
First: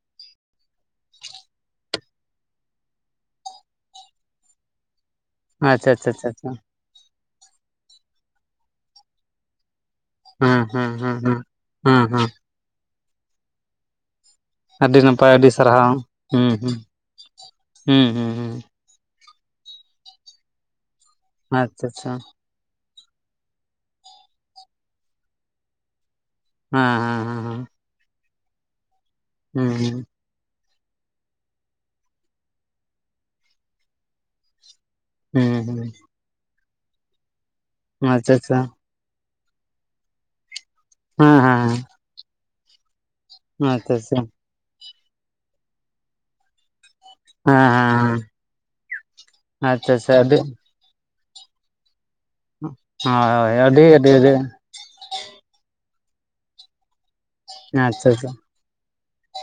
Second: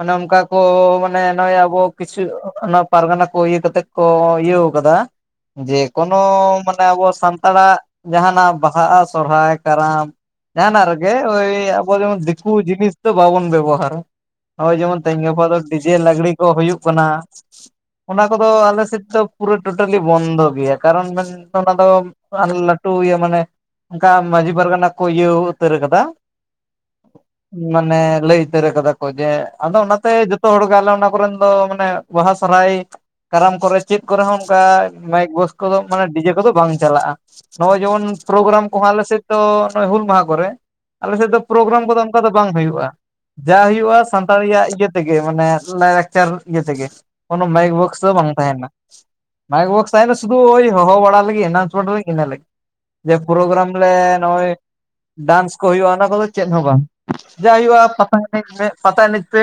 ᱚᱱᱮ ᱚᱱᱠᱟ ᱠᱚ ᱢᱟᱱᱮ ᱱᱚᱜᱼᱚᱭ ᱟᱵᱚ ᱠᱤᱪᱷᱩ ᱚᱱᱟ ᱯᱟᱨᱜᱟᱱᱟ ᱠᱚ ᱤᱭᱟᱹ ᱠᱟᱛᱮᱜ ᱠᱚ ᱤᱭᱟᱹᱣ ᱠᱟᱫᱟ ᱡᱮ ᱟᱪᱪᱷᱟ ᱟᱪᱪᱷᱟ ᱠᱚᱱᱚ ᱟᱪᱪᱷᱟ ᱢᱟᱱ ᱟᱵᱚ ᱥᱟᱱᱛᱟᱲᱟᱜ ᱡᱟᱸᱦᱟᱸᱱᱟᱜ ᱵᱟᱦᱟ, ᱥᱚᱨᱚᱦᱟᱭ, ᱠᱟᱨᱟᱢ, ᱦᱮᱸ ᱡᱟᱸᱦᱟᱸ ᱱᱟᱜ ᱦᱮᱸ ᱨᱮᱜᱮ ᱦᱮᱸ ᱦᱮᱸ ᱳᱭ ᱟᱵᱚ ᱦᱮᱸ ᱡᱮᱢᱚᱱ ᱦᱮᱸ ᱫᱤᱠᱩ ᱡᱤᱱᱤᱥ ᱫᱚ ᱵᱟᱵᱚᱱ ᱵᱮᱵᱚᱦᱟᱨᱟ᱾ ᱱᱚᱜᱼᱭ ᱟᱹᱰᱤ ᱡᱮᱢᱚᱱ ᱛᱮᱦᱮᱧ ᱱᱟᱯᱟᱭ ᱜᱟᱯᱟ ᱟᱹᱰᱤ ᱫᱚ ᱥᱟᱨᱦᱟᱣ ᱰᱤᱡᱮ ᱞᱟᱜᱽᱲᱤ ᱠᱚ ᱦᱩᱸ ᱦᱩᱸ ᱦᱩᱭᱩᱜ ᱠᱟᱱᱟ᱾ ᱦᱩᱸ ᱚᱱᱟ ᱦᱩᱸ ᱠᱚᱫᱚ ᱦᱩᱸ ᱟᱞᱮ ᱥᱮᱫ ᱫᱚ ᱯᱩᱨᱟᱹ ᱴᱳᱴᱟᱹᱞᱤ ᱵᱚᱱᱫᱚ ᱜᱮᱭᱟ, ᱠᱟᱨᱚᱱ ᱢᱮᱱ ᱚᱱᱟ ᱫᱚ ᱟᱪᱪᱷᱟ ᱟᱪᱪᱷᱟ ᱞᱟᱴᱩ ᱤᱭᱟᱹ ᱢᱟᱱᱮ ᱚᱱᱠᱟ ᱢᱟᱺᱡᱷᱤ ᱯᱟᱨᱜᱟᱱᱟ ᱠᱚ ᱤᱭᱟᱹᱣ ᱩᱛᱟᱹᱨ ᱟᱠᱟᱫᱟ, ᱦᱮᱸ ᱦᱮᱸ ᱦᱮᱸ ᱦᱮᱸ᱾ ᱢᱟᱱᱮ ᱞᱟᱹᱭ ᱩᱛᱟᱹᱨ ᱠᱟᱫᱟ ᱠᱚ ᱡᱮ ᱟᱫᱚ ᱦᱮᱸ ᱚᱱᱟᱛᱮ ᱡᱚ ᱛᱚ ᱦᱚᱲ ᱜᱮ ᱟᱞᱮ ᱚᱱᱟ ᱠᱚᱨᱮᱱ ᱫᱚ ᱢᱟᱱᱮ ᱵᱟᱦᱟ, ᱥᱚᱨᱚᱦᱟᱭ, ᱠᱟᱨᱟᱢ ᱠᱚᱨᱮ ᱪᱮᱫ ᱠᱚᱨᱮ ᱦᱚᱸ ᱚᱱᱠᱟ ᱢᱟᱭᱤᱠ ᱦᱮᱸ ᱦᱮᱸ ᱵᱚᱥ ᱦᱩᱸ ᱦᱩᱸ ᱠᱚᱫᱚ ᱦᱩᱸ ᱢᱟᱱᱮ ᱰᱤᱡᱮ ᱠᱚᱫᱚ ᱵᱟᱝ ᱪᱟᱞᱟᱜᱼᱟ᱾ ᱱᱚᱜᱼᱚᱭ ᱡᱮᱢᱚᱱ ᱦᱩᱸ ᱟᱪᱪᱷᱟ ᱟᱪᱪᱷᱟ ᱯᱨᱳᱜᱨᱟᱢ ᱠᱚ ᱟᱞᱮᱥᱮᱫ ᱫᱚ ᱱᱚᱜᱼᱚᱭ ᱦᱩᱞ ᱢᱟᱦᱟ ᱠᱚᱨᱮ ᱟᱞᱮᱥᱮᱫ ᱦᱮᱸ ᱫᱚ ᱦᱮᱸ ᱦᱮᱸ ᱯᱨᱳᱜᱨᱟᱢ ᱠᱚᱫᱚ ᱚᱱᱠᱟ ᱫᱚ ᱵᱟᱝ ᱦᱩᱭᱩᱜᱼᱟ᱾ ᱡᱟ ᱟᱪᱪᱷᱟ ᱦᱩᱭᱩᱜᱼᱟ, ᱟᱪᱪᱷᱟ ᱦᱮᱸ ᱥᱟᱱᱛᱟᱲᱤᱭᱟᱜ ᱤᱭᱟᱹ ᱛᱮᱜᱮ ᱢᱟᱱᱮ ᱞᱟᱭᱼᱞᱟᱠᱪᱟᱨ ᱤᱭᱟᱹ ᱛᱮᱜᱮ᱾ ᱠᱚᱱᱚ ᱢᱟᱭᱤᱠ ᱵᱚᱠᱥ ᱫᱚ ᱦᱮᱸ ᱵᱟᱝ ᱛᱟᱦᱮᱱᱟ ᱢᱟᱭᱤᱠ ᱵᱚᱠᱥ ᱟᱪᱪᱷᱟ ᱟᱪᱪᱷᱟ ᱛᱟᱦᱮᱱᱟ, ᱥᱩᱫᱩ ᱟᱹᱰᱤ ᱳᱭ ᱦᱚᱦᱚ ᱵᱟᱲᱟ ᱞᱟᱜᱤᱫ ᱮᱱᱟᱣᱩᱱᱥᱢᱮᱱᱴ ᱞᱟᱜᱤᱫ ᱤᱱᱟᱹ ᱡᱮ ᱦᱳᱭ ᱦᱳᱭ ᱯᱨᱳᱜᱨᱟᱢ ᱟᱹᱰᱤ ᱞᱮ ᱟᱹᱰᱤ ᱱᱚᱜᱼᱚᱭ ᱰᱟᱱᱥ ᱠᱚ ᱦᱩᱭᱩᱜᱼᱟ, ᱚᱱᱟ ᱠᱚᱫᱚ ᱪᱮᱫ ᱦᱚᱸ ᱵᱟᱝ ᱡᱟ ᱦᱩᱭᱩᱜᱼᱟ ᱟᱪᱪᱷᱟ ᱯᱟᱛᱟ ᱟᱪᱪᱷᱟ ᱮᱱᱮᱡ ᱢᱮ ᱯᱟᱛᱟ ᱮᱱᱮᱡ ᱯᱮ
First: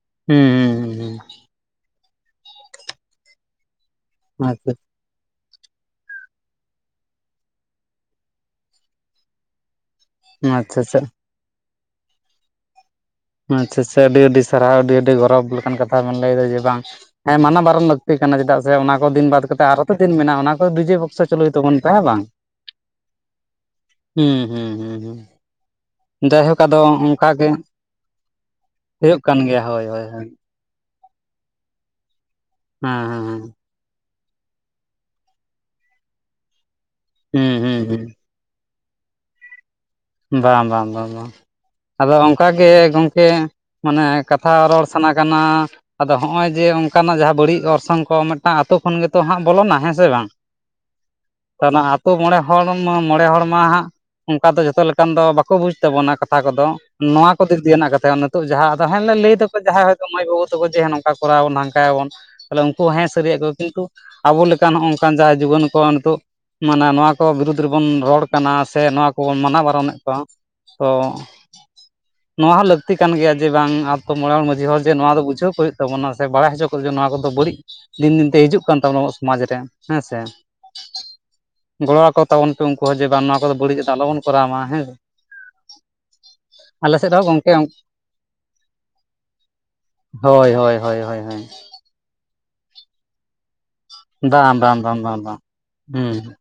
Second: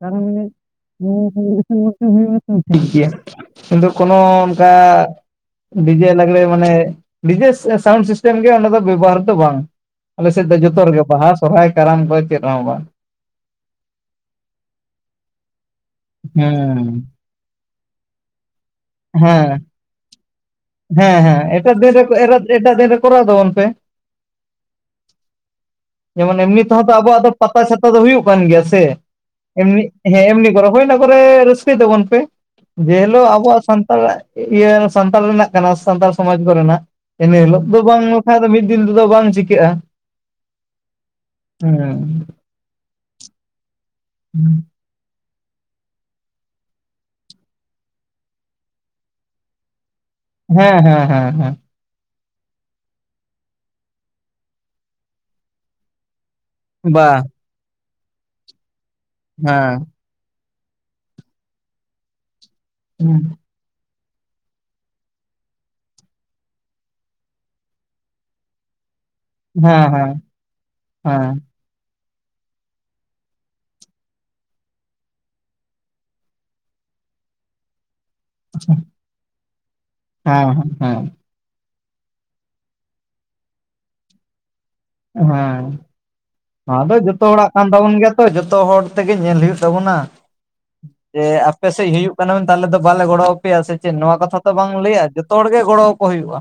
ᱛᱟᱨ ᱢᱟᱱᱮ ᱦᱩᱸ ᱦᱩᱸ ᱦᱩᱸ ᱦᱩᱸ. [unintelligible] ᱦᱩᱭ ᱴᱷᱤᱠ ᱜᱮᱭᱟ᱾ [inaudible] ᱠᱤᱱᱛᱩ ᱠᱚᱱᱚ ᱚᱱᱠᱟ ᱟᱪᱪᱷᱟ ᱟᱪᱪᱷᱟ ᱰᱤᱡᱮ ᱞᱟᱜᱽᱲᱮ ᱢᱟᱱᱮ, ᱰᱤᱡᱮ ᱥᱟᱣᱩᱱᱰ ᱥᱤᱥᱴᱮᱢ ᱜᱮ, ᱚᱸᱰᱮ ᱫᱚ ᱵᱮᱵᱚᱦᱟᱨ ᱫᱚ ᱵᱟᱝ ᱟᱞᱮᱥᱮᱫ ᱫᱚ ᱡᱚᱛᱚ ᱟᱪᱪᱷᱟ ᱨᱮᱜᱮ ᱵᱟᱦᱟ ᱥᱚᱨᱦᱟᱭ, ᱠᱟᱨᱟᱢ ᱠᱚ ᱪᱮᱫ ᱨᱮᱦᱚᱸ ᱵᱟᱝ᱾ ᱟᱪᱪᱷᱟ ᱟᱪᱪᱷᱟ ᱟᱹᱰᱤ ᱟᱹᱰᱤ ᱥᱟᱨᱦᱟᱣ ᱟᱹᱰᱤ ᱟᱹᱰᱤ ᱜᱚᱨᱚᱵᱽ ᱞᱮᱠᱟᱱ ᱠᱟᱛᱷᱟ ᱵᱮᱱ ᱞᱟᱹᱭᱫᱟ ᱡᱮ ᱵᱟᱝ ᱦᱮᱸ ᱢᱟᱱᱟ ᱵᱟᱨᱚᱱ ᱞᱟᱹᱠ ᱛᱤ ᱠᱟᱱᱟ ᱪᱮᱫᱟᱜ ᱥᱮ ᱚᱱᱟ ᱠᱚ ᱫᱤᱱ ᱵᱟᱫ ᱦᱮᱸ ᱠᱟᱛᱮᱫ ᱟᱨᱚ ᱛᱚ ᱫᱤᱱ ᱢᱮᱱᱟᱜᱼᱟ ᱚᱱᱟ ᱠᱚ ᱰᱤᱡᱮ ᱦᱮᱸ ᱵᱚᱠᱥᱚ ᱦᱮᱸ ᱪᱟᱹᱞᱩᱭ ᱮᱴᱟᱜ ᱛᱟᱵᱩᱱ ᱯᱮ ᱫᱤᱱ ᱦᱮᱸ ᱵᱟᱝ? ᱨᱮ ᱮᱴᱟᱜ ᱫᱤᱱ ᱨᱮ ᱠᱚᱨᱟᱣ ᱛᱟᱵᱚᱱ ᱯᱮ ᱦᱩᱸ ᱦᱩᱸ ᱦᱩᱸ ᱦᱩᱸ ᱦᱚᱭ ᱢᱟᱱᱮ ᱡᱟᱭᱦᱳᱠ ᱱᱤᱛ ᱟᱫᱚ ᱦᱚᱸᱛᱚ ᱟᱵᱚᱣᱟᱜ ᱫᱚ ᱚᱱᱠᱟ ᱜᱮ ᱯᱟᱛᱟ ᱪᱷᱟᱛᱟ ᱫᱚ ᱦᱩᱭᱩᱜ ᱠᱟᱱ ᱜᱮᱭᱟ ᱥᱮ᱾ ᱦᱩᱭᱩᱜ ᱠᱟᱱ ᱜᱮᱭᱟ ᱮᱢᱱᱤ ᱦᱳᱭ ᱦᱳᱭ ᱦᱮᱸ ᱦᱳᱭ. ᱮᱢᱱᱤ ᱜᱚᱨᱚ ᱦᱩᱭᱮᱱᱟ ᱯᱩᱨᱟᱹ ᱨᱟᱹᱥᱠᱟᱹᱭ ᱛᱟᱵᱚᱱ ᱯᱮ, ᱦᱮᱸ ᱡᱮ ᱦᱮᱞᱳᱜ ᱦᱮᱸ ᱦᱮᱸ ᱟᱵᱚᱣᱟᱜ ᱥᱟᱱᱛᱟᱲᱟᱜ ᱤᱭᱟᱹ ᱥᱟᱱᱛᱟᱲ ᱨᱮᱱᱟᱜ ᱚᱱᱟ ᱥᱟᱱᱛᱟᱲ ᱥᱚᱢᱟᱡᱽᱵᱮ ᱨᱮᱱᱟᱜ, ᱤᱱᱟᱹ ᱦᱩᱸ ᱦᱤᱞᱳᱜ ᱫᱚ ᱵᱟᱝ ᱦᱩᱸ [unintelligible] ᱢᱤᱫ ᱫᱤᱱ ᱛᱮᱫᱚ ᱵᱟᱝ ᱪᱤᱠᱟᱹᱜᱼᱟ! ᱵᱟᱝ ᱵᱟᱝ ᱵᱟᱝ ᱵᱟᱝ! ᱟᱫᱚ ᱦᱮᱸ ᱚᱸᱠᱟᱜᱮ ᱜᱚᱝᱠᱮ ᱢᱟᱱᱮ ᱠᱟᱛᱷᱟ ᱨᱚᱲ ᱥᱟᱱᱟ ᱠᱟᱱᱟ ᱟᱫᱚ ᱦᱚᱸᱜᱼᱚᱭ ᱡᱮ ᱚᱸᱠᱟᱢᱟ ᱡᱟᱸᱦᱟᱸ ᱵᱟᱹᱲᱤᱡ ᱚᱨᱥᱚᱝ ᱠᱚ ᱢᱮᱫᱴᱟᱝ ᱟᱛᱳ ᱠᱷᱚᱱ ᱜᱮᱛᱚ ᱦᱟᱸᱜ ᱵᱚᱞᱚᱱᱟ ᱦᱮᱸ ᱥᱮ ᱵᱟᱝ? ᱦᱮᱸ ᱦᱮᱸ ᱦᱮᱸ ᱦᱮᱸ ᱦᱮᱸ! ᱟᱱᱳᱣᱟ ᱟᱛᱳ ᱢᱚᱬᱮ ᱦᱚᱲᱻᱢᱟ ᱢᱚᱬᱮ ᱦᱚᱲ ᱢᱟ ᱦᱟᱸᱜ ᱚᱸᱠᱟ ᱫᱚ ᱡᱚᱛᱚ ᱞᱮᱠᱟᱱ ᱫᱚ ᱵᱟᱠᱚ ᱵᱩᱡᱽ ᱛᱟᱵᱚᱱᱟ ᱠᱟᱛ- ᱛᱟ ᱠᱚᱫᱚ, ᱵᱟ ᱱᱚᱣᱟ ᱠᱟᱛᱤᱨ ᱜᱮ ᱚᱱᱟ ᱠᱟᱛᱮ ᱱᱤᱛᱚᱜ ᱡᱟᱸᱦᱟ ᱟᱫᱚ ᱛᱟᱦᱮᱸᱱ ᱞᱟᱹᱭ ᱫᱚᱠᱚ ᱦᱮᱸ ᱡᱟᱸᱦᱟᱸᱭ ᱢᱟᱹᱭ ᱵᱟᱹᱵᱩ ᱛᱟᱠᱩ ᱡᱮ ᱱᱚᱝᱠᱟ ᱠᱚᱨᱟᱣ ᱵᱚᱱ ᱱᱷᱟᱝᱠᱟᱭᱟᱵᱚᱱ ᱛᱟᱦᱚᱞᱮ ᱩᱱᱠᱩ ᱦᱮᱸ ᱥᱟᱨᱤᱭᱟᱜ ᱠᱚ ᱜᱮᱠᱚ ᱟᱵᱚ ᱞᱮᱠᱟ ᱱᱚᱜᱼᱚᱸᱠᱟᱱ ᱡᱟᱭ ᱡᱩᱣᱟᱹᱱ ᱠᱚᱣᱟᱜ ᱱᱤᱛᱚᱜ ᱢᱟᱱᱮ ᱱᱚᱣᱟ ᱠᱚ ᱵᱤᱨᱩᱫᱽ ᱨᱮᱵᱚᱱ ᱨᱚᱲ ᱠᱟᱱᱟ ᱥᱮ ᱱᱚᱣᱟᱠ- ᱠᱚ ᱢᱟᱱᱟ ᱦᱮᱸ ᱵᱟᱨᱚᱱᱮᱫ ᱠᱚᱣᱟ ᱦᱮᱸ ᱛᱚᱻ ᱱᱚᱣᱟ ᱦᱚᱸ ᱞᱟᱹᱠᱛᱤ ᱠᱟᱱ ᱜᱮᱭᱟ ᱡᱮ ᱵᱟᱝ ᱟᱯᱠᱳ ᱢᱟᱨᱟᱝ ᱢᱟᱺᱡᱷᱤ ᱦᱚᱲ ᱡᱮ ᱱᱚᱣᱟ ᱫᱚ ᱵᱩᱡᱷᱟᱹᱣ ᱠᱚ ᱦᱩᱭᱩᱜ ᱛᱟᱵᱚᱱᱟ ᱥᱮ ᱵᱟᱲᱟᱭ ᱦᱚᱪᱚ ᱠᱚᱜᱮ ᱱᱚᱣᱟ ᱠᱚᱫᱚ ᱵᱟᱹᱲᱤᱡ ᱫᱤᱱ ᱫᱤᱱᱛᱮ ᱦᱤᱡᱩᱜ ᱠᱟᱱ ᱛᱟᱵᱚᱱᱟ ᱟᱵᱚᱣᱟᱜ ᱥᱚᱢᱟᱡ ᱨᱮ ᱦᱮᱸᱥᱮ! ᱦᱮᱸ ᱜᱚᱲᱚ ᱟᱠᱚ ᱛᱟᱵᱚᱱ ᱯᱮ ᱩᱱᱠᱩ ᱦᱚᱸ ᱡᱮ ᱵᱟᱝ ᱱᱚᱣᱟ ᱠᱚᱫᱚ ᱵᱟᱹᱲᱤᱡᱟᱜ ᱫᱚ ᱟᱞᱚᱵᱚᱱ ᱠᱚᱨᱟᱣ ᱢᱟ ᱦᱮᱸᱥᱮ᱾ [unintelligible] ᱱᱳᱣᱟᱫᱚ ᱥᱮᱫ ᱦᱚᱸ ᱡᱚᱛᱚ ᱦᱚᱲᱟᱜ ᱜᱚᱝᱠᱮ ᱠᱟᱱ ᱛᱟᱵᱚᱱ ᱜᱮᱭᱟ ᱛᱚ, ᱡᱚᱛᱚ ᱦᱚᱲ ᱛᱮᱜᱮ ᱧᱮᱞ ᱦᱩᱭᱩᱜ ᱛᱟᱵᱚᱱᱟ, ᱦᱳᱭ ᱦᱳᱭ ᱦᱳᱭ ᱦᱳᱭ ᱡᱮ ᱦᱳᱭ ᱟᱯᱮ ᱥᱮᱫ ᱦᱩᱭᱩᱜ ᱢᱮᱱᱛᱮ ᱟᱞᱮ ᱫᱚ ᱵᱟᱞᱮ ᱜᱚᱲᱚᱣᱟᱯᱮᱭᱟ ᱥᱮ ᱪᱮᱫ ᱱᱚᱣᱟ ᱠᱟᱛᱷᱟ ᱛᱚ ᱵᱟᱝ ᱞᱟᱹᱭᱟ, ᱡᱚᱛᱚ ᱦᱚᱲᱜᱮ ᱜᱚᱲᱚᱣᱟᱠᱚ ᱦᱩᱸ ᱦᱩᱭᱩᱜᱼᱟ᱾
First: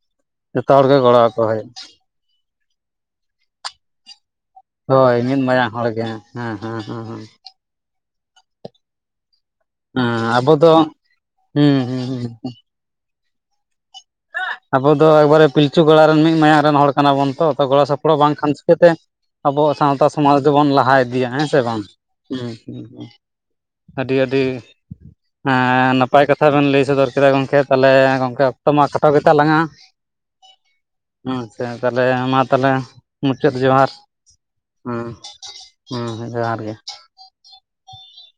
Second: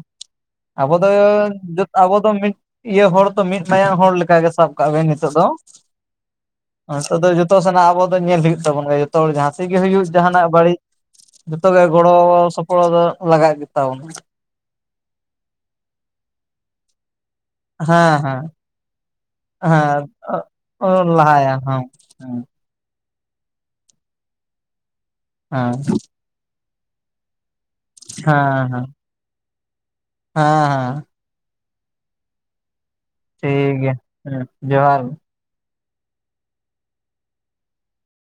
ᱡᱚᱛᱚ ᱦᱚᱲ ᱟᱵᱚ ᱜᱮ ᱜᱚᱲᱚᱣᱟᱠᱚ ᱦᱩᱭᱩᱜ ᱫᱚᱻᱡᱚᱛ ᱟᱵᱚ ᱫᱚ ᱢᱤᱫ ᱤᱭᱟᱹ ᱦᱚᱲ ᱛᱚ ᱢᱤᱫ ᱢᱟᱭᱟ ᱦᱚᱲ ᱞᱮᱠᱟ ᱜᱮ ᱥᱟᱵ ᱠᱟᱜ ᱵᱮᱱ ᱦᱳᱭ ᱱᱤᱛᱚᱜ ᱢᱤᱫ ᱫᱚ ᱢᱟᱭᱟᱝ ᱦᱚᱲ ᱜᱮ ᱦᱩᱸ ᱦᱩᱸᱦᱩ ᱱᱤᱛᱚᱜ ᱦᱩᱸ ᱫᱚ ᱾ ᱡᱚᱛᱚ ᱥᱮᱱᱟᱜ ᱟᱵᱚ ᱫᱚ ᱧᱮᱞ ᱦᱩᱭᱩᱜ ᱛᱟᱵᱚᱱ ᱜᱮ ᱡᱚᱛ- ᱛᱚᱞ ᱡᱟᱦᱟᱸᱥᱮᱫ ᱜᱮ ᱦᱩᱭᱩᱜ ᱡᱟᱦᱟᱸᱱᱟᱜ ᱟᱵᱚ ᱫᱚ ᱵᱟᱹᱲᱤᱡ, ᱡᱚᱛᱚ ᱦᱩᱸ ᱜᱮ ᱦᱩᱸ ᱦᱩᱸ ᱜᱚᱲᱚᱻ ᱥᱚᱯ- ᱯᱚᱫᱚᱜ ᱞᱟᱜᱟᱜ ᱜᱮ ᱛᱟᱵᱚᱱᱟ᱾ ᱟᱵᱚ ᱫᱚ ᱮᱠᱵᱟᱨᱮ ᱯᱤᱞᱪᱩ ᱜᱚᱲᱟ ᱨᱮᱱ ᱢᱤᱫ ᱢᱟᱭᱟᱝ ᱨᱮᱱ ᱦᱚᱲ ᱠᱟᱱᱟ ᱵᱚᱱ ᱛᱚ, ᱜᱚᱲᱚ ᱥᱚᱯᱚᱲᱚᱜ ᱦᱮᱸ ᱵᱟᱝ ᱦᱮᱸ ᱠᱷᱟᱱ ᱪᱤᱠᱟᱹᱛᱮ ᱟᱵᱚᱣᱟᱜ ᱥᱟᱶᱛᱟ ᱥᱚᱢᱟᱡᱽ ᱫᱚᱵᱚᱱ ᱞᱟᱦᱟ ᱤᱫᱤᱭᱟ ᱦᱮᱸ ᱥᱮ ᱵᱟᱝᱼᱟ? ᱦᱩᱸ! [unintelligible] ᱟᱹᱰᱤ ᱟᱹᱰᱤ ᱦᱮᱸ ᱱᱟᱯᱟᱭ ᱠᱟᱛ- ᱷᱟ ᱵᱮᱱ ᱞᱟᱹᱭ ᱥᱚᱫᱚᱨ ᱠᱮᱫᱟ ᱜᱚᱢᱠᱮ ᱛᱟᱦᱚᱞᱮ ᱜᱚᱢᱠᱮ ᱦᱮᱸ ᱚᱠᱛᱚ ᱢᱟ ᱦᱮᱸ ᱠᱷᱟᱴᱚ ᱜᱮᱛᱟ ᱞᱟᱝᱼᱟ, ᱦᱮᱸ ᱦᱮᱸ᱾ ᱟᱪᱷᱟ ᱛᱟᱦᱮᱞᱮ ᱢᱟ ᱛᱟᱦᱮᱞᱮ ᱢᱩᱪᱟᱹᱫ ᱴᱷᱤᱠ ᱡᱚᱦᱟᱨ! ᱜᱮᱭᱟ ᱦᱮᱸ ᱡᱚᱦᱟᱨ ᱜᱮ ᱦᱩᱸ᱾ ᱦᱩᱸ ᱦᱩᱸᱡᱚᱦᱟᱨ ᱜᱮ ᱾